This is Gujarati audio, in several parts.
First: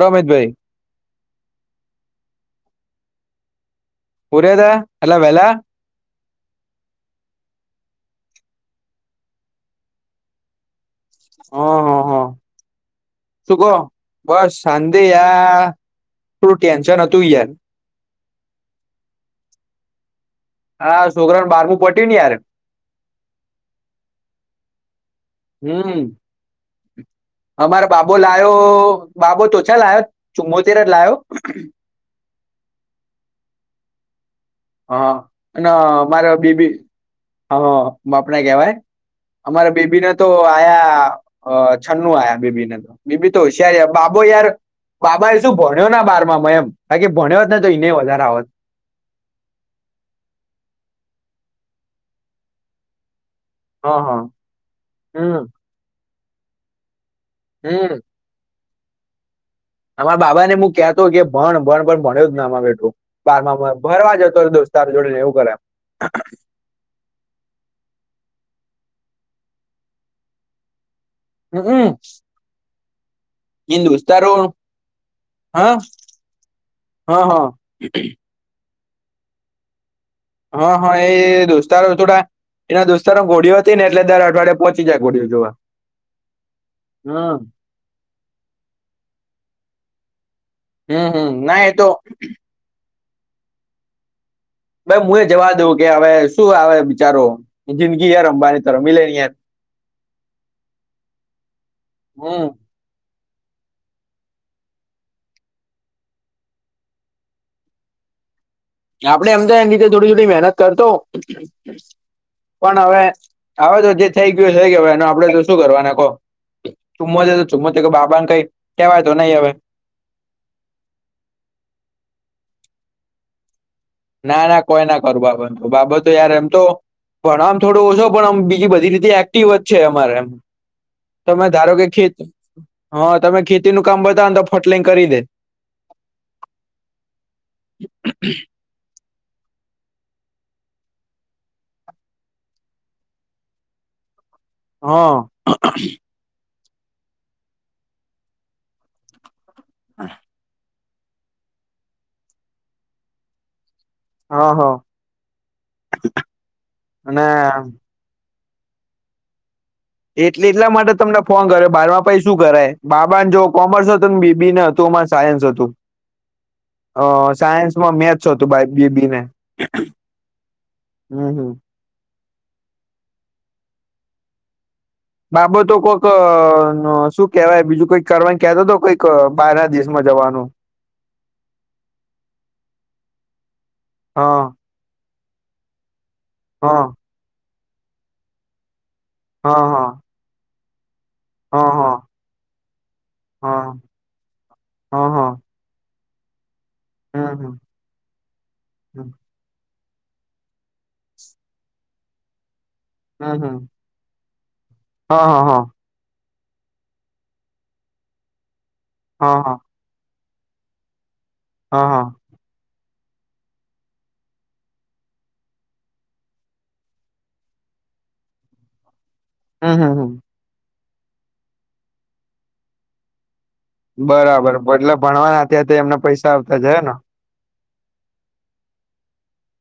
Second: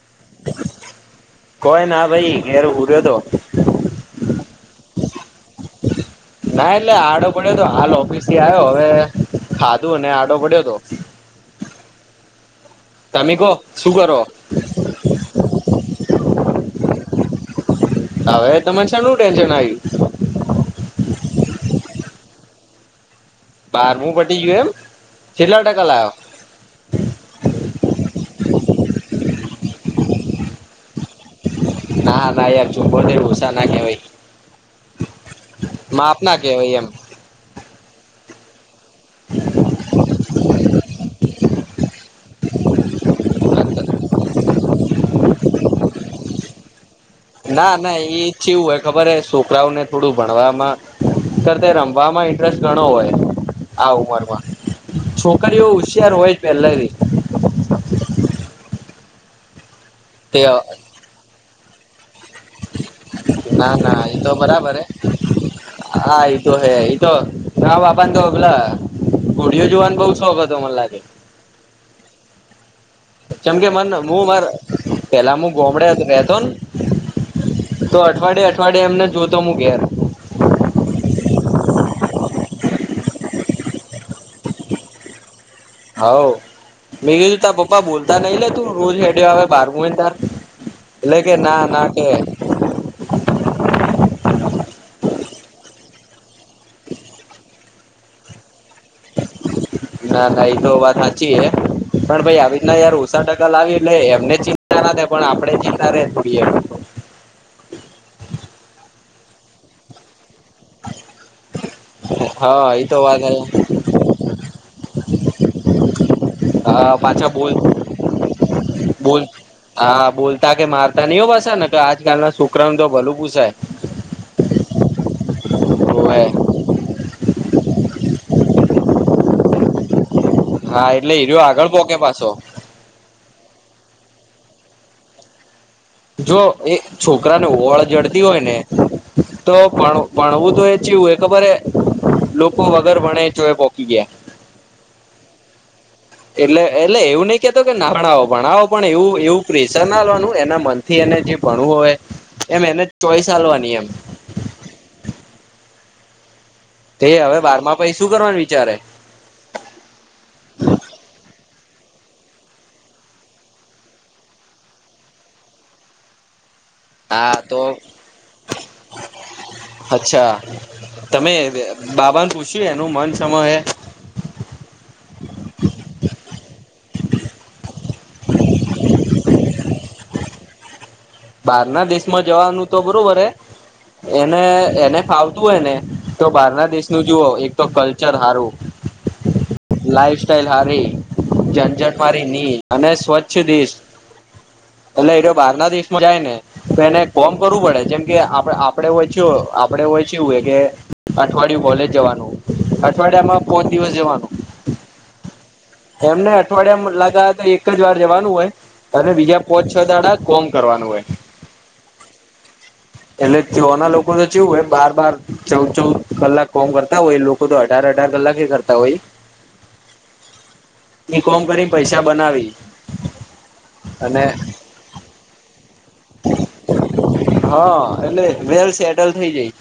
રોમિતભાઈ ભઈ હેર ઉરે તો. પરદે, એલા વેહલા? ના એટલે આડો પડ્યો તો, હાલ ઓફિસ થી આયો, હવે ખાધું અને આડો પડ્યો તો. હ હ હ. તમે કહો શું કોહ? કરો બસ શાંધી યા, થોડું ટેન્શન હતું યાર. હવે તમેન શેનું ટેન્શન આયુ? હા સોકરાનું બારમું પટ્યું ન યાર. બારમું પટી ગયું એમ? છેટલા ટકા હમ લોયો? બાબુ તો ઓછા લાયો, ચુમ્મોતેર જ લાયો. ના ના યાર, ચુમ્મોતેર ઓસા ના કેવાય. હા, અને મારે બીબી, કહેવાય એમ હા બાપને કહેવાય. અમારા બેબીને તો આયા અ છન્નું આયા બીબી ને તો, બીબી તો હોસિયાર યાર, બાબો યાર બાબા એ સુ, ભણ્યો ના બારમાં માં એમ. બાકી ભણ્યો જ ને તો ના એને ના એ, વધારે આવત છેવું હોય ખબર એ શું છોકરાઓ ને થોડું ભણવામાં કર તે રમવામાં ઇન્ટરેસ્ટ ગણો હોય આ હા હા ઉંમરમાં, હમ છોકરીઓ ઉશિયાર હોય જ પેહલાથી. હમ્મ. અમારા તે બાબાને મુ કેહતો કે, ભણ ભણ પણ એ ભણ્યો [unintelligible] માં બેઠો ના બારમાં, ના એ ભરવા તો જતોર બરાબર હે દોસ્તાર જોડે ને એવું કરે. હા ઈ તો હે, ઈતો મારા બાપાન તો અગલા ઘોડિયો જોવાન બઉ શોખ હતો મને લાગે. હમ્અમ્. છેમ કે મને, મુ મારા, પેલા મું હા ગોમડે જ રહેતોન? હા હા. પાડે એમને જોતો હું ઘેર હ હા એ દોસ્તારો થોડા એના દોસ્તારો બોડિયો તી ને એટલે દર અઠવાડિયે પોહચી જાય બોડિયો જોવા. હાવ મેં હમ તા પપ્પા બોલતા નઈલે તું રોજ હેડે આવે બારમુુંને તાર એ હમ લે કે હમ ના એ તો ના કે ભાઈ હું એ જવા દઉં કે હવે શું આવે બિચારો જિંદગી એ રમવાની ના ના એતો વાત સાચી હે પણ ભાઈ હમ આવી જ ના યાર ઓ છા ટકા લાવીએ એટલે એમને ચિંતા ના થાય પણ આપડે ચિંતા રે થોડી એમ આપડે અમદે એ નીધે થોડી થોડી મહેનત કરતો હા પણ એ તો હવે વાત હે. આવે તો જે થઈ ગયું થઈ ગયુ ને પડે લુ શું કરવાના કો આ પાંછા બોલ કઈ કેવાય તો બોલ નહી હવે હા બોલતા કે મારતા નહી હો બસ ને તો આજકાલના છોકરા તો ભલું પૂસાય ના ના કોઈ ના કરું બાબત બાબત તો યાર હોવે એમ તો પણ આમ થોડો ઓછો પણ આમ બીજી બધી રીતે એક્ટિવ જ છે અમારે એમ. હા એટલે હીરો તમે આગળ ધારો કે પોકે ખેત પાછો હા તમે ખેતી નું કામ બ તાંદ ફટલિંગ કરી દે જો એ છોકરા ને ઓળ જડતી હોય ને તો ભણ ભણવું તો એ ચીવું એ ખબર એ લોકો વગર ભણે ચવે પોકી ગયા. હા એટલે એટલે એવું નઈ કેતો કે ના ભણાવો ભણાવો પણ એવું એવું પ્રેશર ના લવાનું એના મન થી એને જે ભણવું હોય એમ એને ચોઈસ આલવાની એમ હા હા તે અને હવે બારમાં પહી શું કરવાનું વિચારે? એટલે એટલા માટે તમને ફોન કર્યો બાર માં પહી શું કરાય બાબાને જો કોમર્સ હતું બી બી ને હતુંમાં સાયન્સ હતું. અ હા તો સાયન્સમાં મેથ્સ હતું બાય બી બી ને હમ હમ બાબા ને પૂછ્યું એનું મન સમ હે બાબતો કક શું કેવાય બીજું કઈક કરવા ક્યારે તો કઈક બાર દેશમાં જવા હ બાર ના દેશમાં જવાનું તો બરોબર હે એને હા એને ફાવ તુ હોય ને તો બારના હા દેશનું જુઓ એક તો કલ્ચર હારુ હા હા ઘારે હા હા ઝંઝટ મારી ની અને સ્વચ્છ હા દેશ હા એટલે હા એ બાર ના દેશ જાયને તો એને હમ કોમ હમ કરવું પડે જેમ કે આપ આપડે જો આપ પડે હોય કે અઠવાડિયું કોલેજ જવાનું હમ અઠવાડિયામાં કોક હમ દિવસ જવાનું હા હા હા તમને અઠવાડિયામાં લાગા તો એક જ વાર જવાનું હોય અને હા બીજા હા પોચ છ દાડા કોમ કરવાનું હોય. હા હા એટલે તોના લોકો ને કેવું હોય બાર બાર ચૌ ચૌ કલાક કોમ કરતા હોય એ લોકો તો અઢાર અઢાર કલાકે કરતા હોય. હમ હમ હમ ને કોમ કરી પૈસા બનાવી અને બરાબર બદલે ભણવાના અત્યાં તેમને પૈસા આવતા જાય ને હા એટલે વેલ સેટલ થઈ જાય.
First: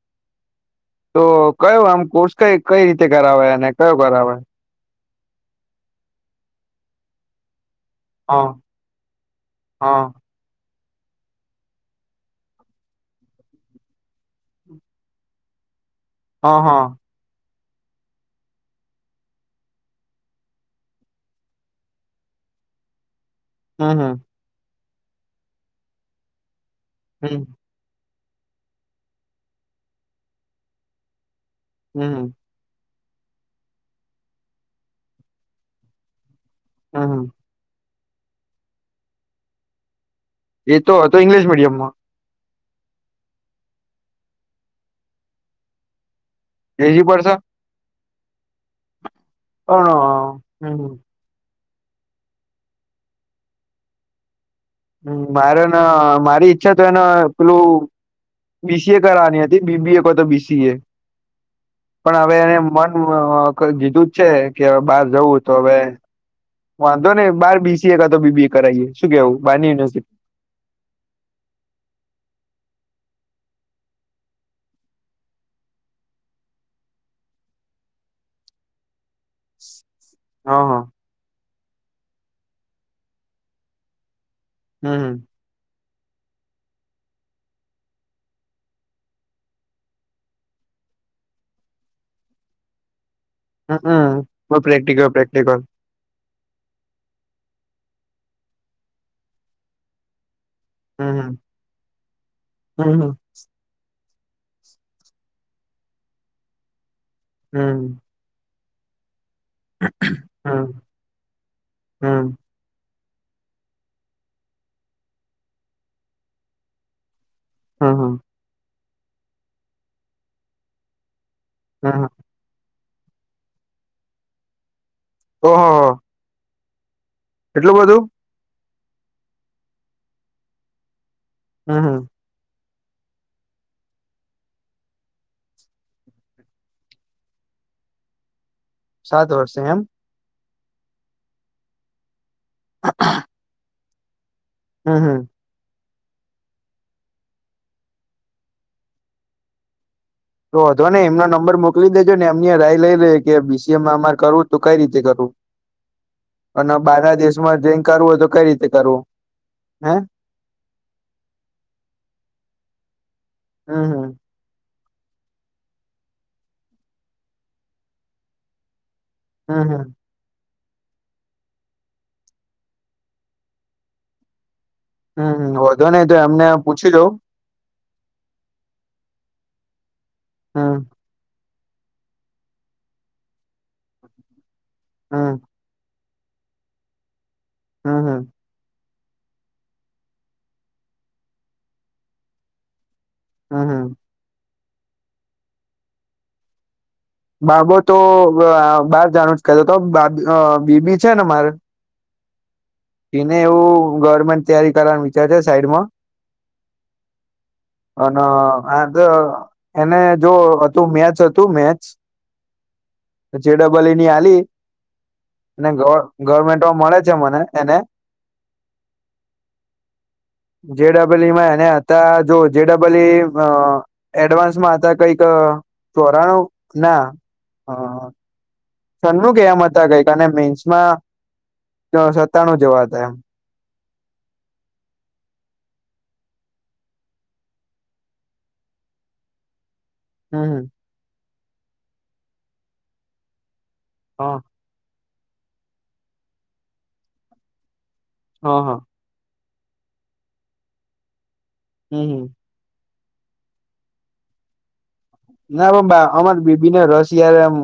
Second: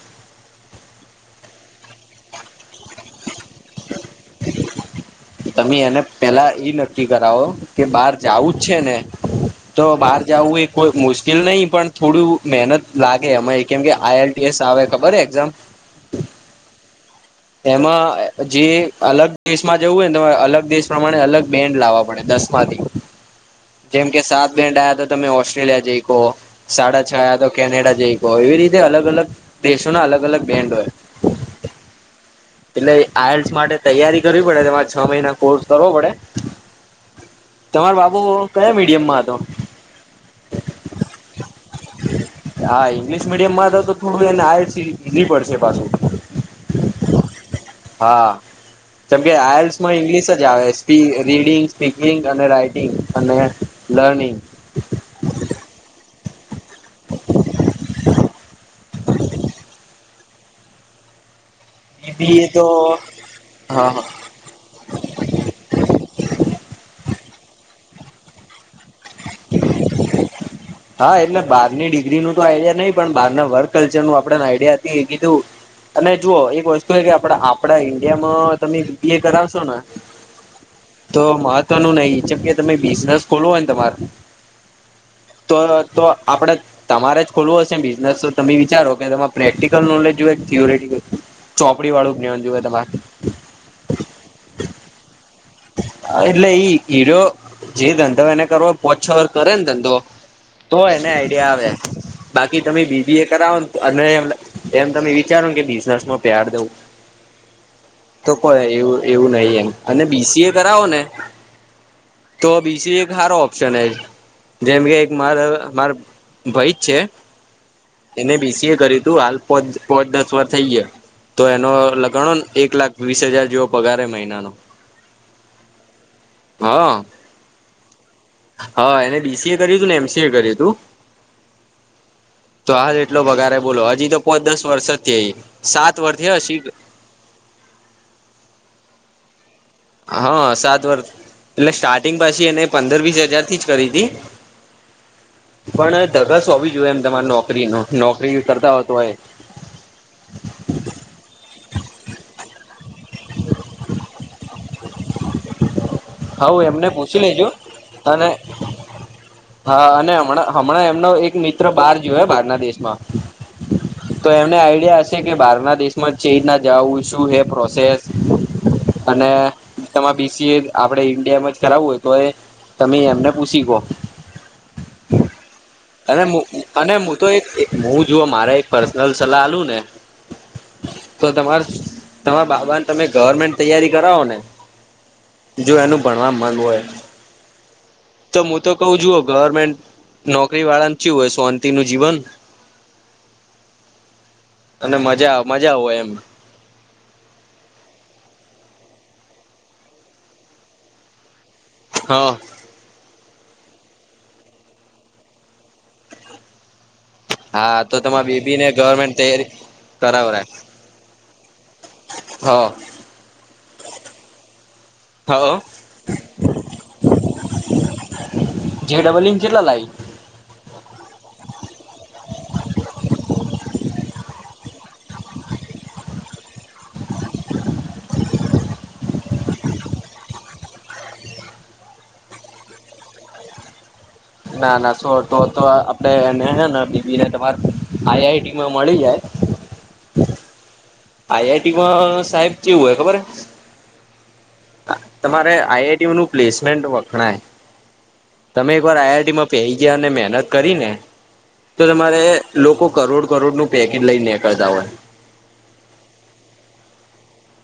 તો કયો આમ કોર્સ કઈ કઈ રીતે કરાવે અને કયો કરાવે તમે એને પેલા એઈ નક્કી કરાવો કે બહાર હા જવું જ છે ને તો હા બહાર જવું એક કોઈ મુશ્કેલ નહી પણ થોડું મહેનત લાગે અમા કેમ કે આઈ આલટીએસ આવે ખબર એક્ઝામ હા હા એમાં જે અલગ દેશમાં જવું હોય ને તો અલગ દેશ પ્રમાણે અલગ બેન્ડ લાવવા પડે દશમાથી હમ જેમ હમ કે સાત બેન્ટ આયા તો તમે ઓસ્ટ્રેલિયા જઈ કો સાડા છ આયા તો હમ કેનેડા જઈ એવી રીતે અલગ અલગ દેશોના અલગ અલગ બેન્ડ હોય હમ એટલે આયલ્સ માટે તૈયારી કરવી પડે તેમાં છ મહિના કોર્સ કરવો પડે હા હા તમારો બાબુ કયા મીડિયમમાં હતો એ તો હતો ઈંગ્લિશ મીડિયમમાં હા ઇંગ્લિશ મીડિયમમાં તો તો થોડું એને આયલસી ઈઝી પડશે પાછું લેઝી પડશે હા કેમકે પણ અ, આયલ્સમાં ઇંગ્લિશ જ આવે હમ સ્પી રીડિંગ સ્પીકિંગ અને રાઈટિંગ અને લર્નિંગ હ મારેને મારી ઈચ્છા તો એને પેલું બીસીએ કરવાની હતી બીબીએ કો તો બીસીએ પણ એ હવે બી એ એને તો મન કર હા હા દીધું જ છે કે બહાર જવું તો હવે વાંધો ને બાર બીસીએ કાતો બીબી એ કરાવએ શું કેવું બાર યુનિવર્સિટી હા એટલે બારની ડિગ્રી નું તો આઈડિયા નહીિ પણ બાર ના વર્ક કલ્ચરનું આપડે આઈડિયા હતી એ કીધું અને જુઓ એક વસ્તુ એ કે આપડા આપડા ઈન્ડિયામાં તમે બી એ કરાવશો ને હા હા તો મહત્વનું નહી જેમ કે તમે બિઝનેસ ખોલ હોયને તમાર હમ હમ તો તો આપણે તમારે જ ખોલવું હશે બિઝનેસ તો તમે વિચારો કે તમામે પ્રેક્ટિકલ નોલેજ જોયે થીયુરિટીકલ ચોપડી વાળું જ્ઞાન જોયે તમારે હ પણ પ્રેકટીકલ પ્રેક્ટીકલ એટલે ઈ હીરો જે ધંધો એને કરોવો પોછોર કરે ને ધંધો તો એને હમ આઈડિયા આવે બાકી તમે હમ હમ બીબી એ કરાવો ને અને એમ તમે વિચારો કે બિઝનેસમાં પ્યાર દવું હમ તો એવું એવું નહી એમ અને બીસીએ હમ કરાવો ને હમ તો બીસીએ સારો ઓપ્શન એજ જેમ કે એક મારે માર ભાઈ જ છે, હમ એને બીસી એ કર્યું તું હાલ પો પોચ દસ વાર થઈ ગયા તો એનો હમ લગાણોન એક લાખ વીસ હજાર જેવો પગારે મહિનાનો ઓહોહો હા એટલું બધું હા એને બીસીએ કર્યું હતું ને એમસી એ કર્યું હતું હમ હમ તો હાલ એટલો વધારે બોલો હજી તો પોચ દસ વર્ષ થઈ સાત વર્ષથી હશી સાત વર્ષ હા સાત વર્ષ એટલે સ્ટાર્ટિંગ પછી એને પંદર વીસ હજારથી જ કરી હતી હમ હમ પણ ધગસ હોવી જોયે એમ તમારે નોકરી નો નોકરી કરતા હો તોએ તો હતો ને એમનો નંબર મોકલી દેજો ને એમની રાય લઈ લે કે બીસીએમા અમાર કરવું તો કઈ રીતે કરવું હા હુ અને એમને બહારના પૂછી લેજો દેશમાં જઈને કરવું હોય તો અને કઈ રીતે કરવું હા હે અને હમણાં હમણાં એમનો એક મિત્ર બાર જોયો બહારના દેશમાં હમ હમ તો એમને આઈડિયા કે બહાર ના દેશ માં ચે ના જું શું હ પ્રોસેસ અને હમ હમ તમા બીસીએ આપડણે ઈન્ડિયામાં જ કરાવું હોય તો એ તમે એમને પૂછી કહ હમ હમ નહી તો અને એમને પૂછી અને દઉં હું તો એક હું જોુ મારે એક પર્સનલ સલાહ આલું ને હા તમા તમા બાબાને તમે ગવર્મેન્ટ તૈયારી કરાવો ને હમ જો એનું ભણવા ગ હોય હમ હા કું જુઓ ગવર્મેન્ટ નોકરી વાળાચું હોય સોંતિ નું જીવન હા હા અને મજા મજા આવ હોય એમ બાબો તો બાર જાણું જ કતો તો બા બીબી છે ને મારે હા એને એવું ગવર્મેન્ટ તૈયારી કરવાનું વિચાર છે સાઈડમાં હા તો અને તમારા બેબી ને આ ગવર્મેન્ટ તૈયારી એને જો કરાવરા હતું મેચ હતું મેચ હા જેડબલ ની આલી અને ગવર્મેન્ટમાં મળે છે મને એને જે ડબલ ઇન કેટલા લાઈ જે ડબલઈમાં અને જો જે ડબલઈ એડવાન્સમાં હતા કઈક પરાણું ના હ છન્નુંું કે એમ હતા કઈકને મેન્સમાં સત્તાણું જેવા હતા એમ ના ના શો તો તો આપડે એનેને બીબીને તમાર આઈ આઈટી માં મળી જાય હમ હમ આઈઆઈટીમાં સાહેબ કેવું હોય ખબર હા તમારે આઈઆઈટી નું પ્લેસમેન્ટ વખણાય હા તમે હા એક વાર આઈઆઈટીમાં પ ગયા અને મહેનત કરીને તો હમ તમારે હમ લોકો કરોડ કરોડ નું પેકેજ લઈ નીકળતા હોય ના પણ અમાર બીબીને રસ યાર એમ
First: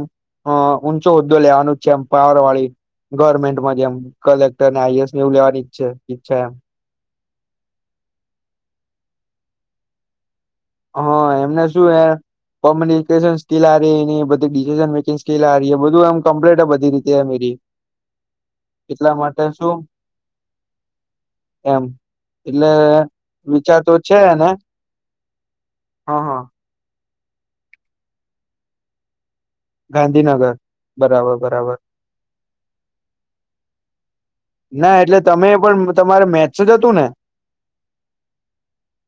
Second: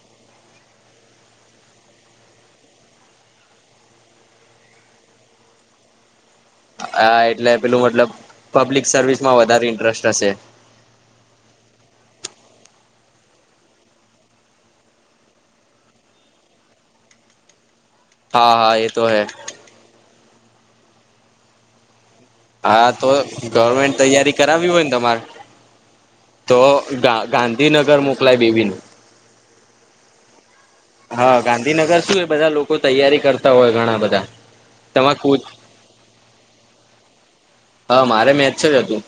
હ ઊંચો હોદ્દો લેવાનું જ છે એમ પાવર વાળી ગવર્મેન્ટમાં જમ કલેક્ટર ને આઈએસ એવું લેનીઈચ્છે ઈચ્છા એમ હા એટલે પેલું મતલબ પબ્લિક સર્વિસ માં વધારે ઇન્ટરેસ્ટ હશે હા એમને શું હાર કોમ્યુનિકેશન સ્કીિલ આ ર એની બધી ડિસિસન મેકિંગ સ્કીિલ આ ર બધું એમ કમ્પ્લીટ બધી રીતેરી હા હા એ તો એટલા હે માટે શું એમ એટલે હા તો વિચાર તો ગવર્મેન્ટ છે તૈયારી કરાવી હોય ને તમારે હા હા તો ગા ગાંધીનગર મોકલાય બેબી ન ગાંધીનગર બરાબર હા બરાબર ગાંધીનગર શું એ બધા લોકો તૈયારી કરતા હોય ઘણા બધા ના એટલે તમારે કોચ તમે પણ તમારે મેચ જ હતું ને હા મારે મેથ્સ જ હતું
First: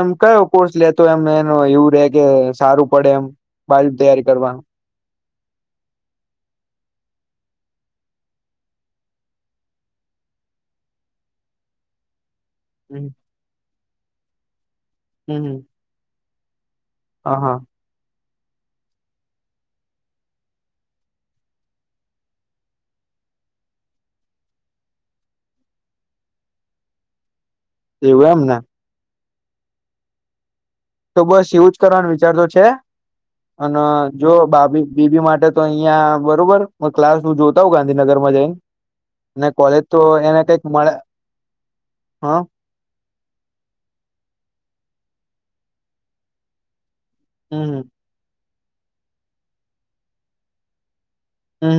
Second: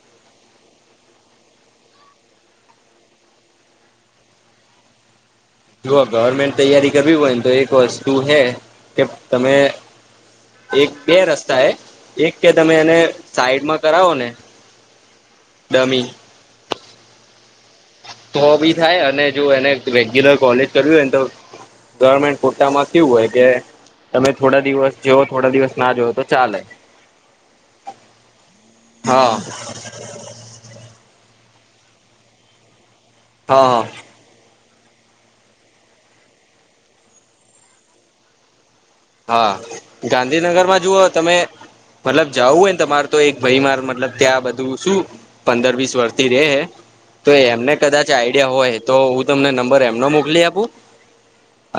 એમ કયો કોર્સ લેતો એમને એવું રે કે સારું પડે એમ બાલ તૈયારી કરવાનું જો ગવર્મેન્ટ તૈયારી કરવી હોય ને તો એક વસ્તુ હે કે તમે એક બે રસ્તા એ એક કે તમે એને સાઈડમાં કરાવો ને ડમી હ હા હો બી થાય અને જો એને રેગ્યુલર કોલેજ કર્યું હોયને તો ગવર્મેન્ટ ખોટામાં કેવું હોય કે તમે થોડા દિવસ જોવ થોડા દિવસ ના જોઓ તો ચાલે. એવું એમને. [inaudible] તો બસ એવું જ કરવાનું વિચારતો છે હા અને જો ભાભી બીબી માટે તો અહિયાં બરોબર ક્લાસ હું જોતા હોઉ ગાંધીનગરમાં જઈને અને હા કોલેજ તો એને કઈક ગાંધીનગરમાં મળે જુઓ તમે મતલબ હા જાવું હોયને તમારે તો એક ભાઈ માર મતલબ ત્યાં બધું શું પંદર વીસ વર્ષથી રે હે. તો એમને હમ કદાચ આઈડિયા હોય તો હું તમને નંબર એમનો મોકલી આપું.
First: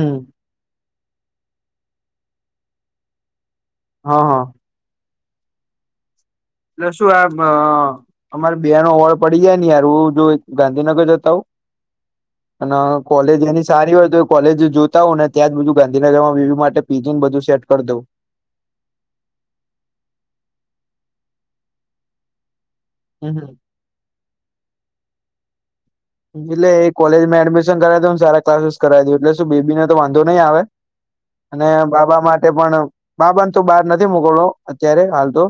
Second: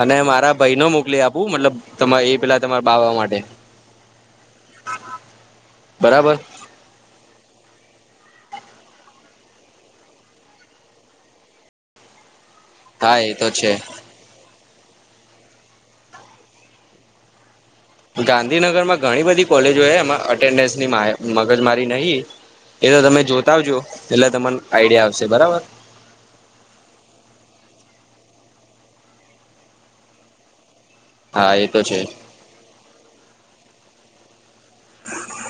અને મારા ભાઈ ન મોકલી આપું મતલબ તમા એ પેલા તમારા બાબા માટે હા હા. બરાબર. એટલે શું આ અમારે બિહારમાં ઓડ પડી જાય ને યાર હું જો ગાંધીનગર જતા હો અને હા એ કોલેજ તો એની છે સારી હોય તો કોલેજ જો ત્યાં જ બજું ગાંધીનગરમાં વી માટે પીન બધું સે ગાંધીનગરમાં ઘણી બધી કોલેજો એમાં અટેન્ડન્સની મગજ મારી નહી. એ તો તમે હમ જોતા હમ. આવજો એટલે તર આઈડિયા આવશે બરાબર. એટલે એ કોલેજમાં એડમિશન કરાવ તો સારા ક્લાસીસ કરાવી દું એટલે શું બેીબી ને તો વાંધો નહી આવે. હા એ અને તો છે બાબા માટે પણ બાબાને તો બહાર નથી મોકલલો. અત્યારે હાલ તો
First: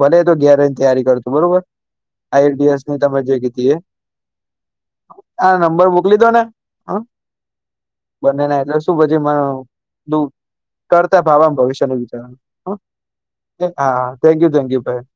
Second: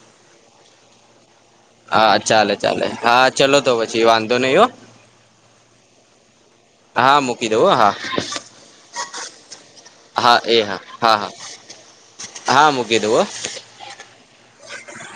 ભલે તો ગેરની તૈયારી કરતો. બરોબર હા ચાલે આઈડીએસ ચાલે ની તમે હા જે ચલો કીધી તો એ પછી વાંધો નહી હો આ નંબર મોકલી દો ને હ હા મૂકી દઉં હા બને નાટલે શું પછી મ દ હા એ હા હા કરતા હા ભવામાં ભવિષ્યને વિચારવાનું હા મૂકી દઉં હા થેન્ક યુ થેન્ક યુ ભાઈ.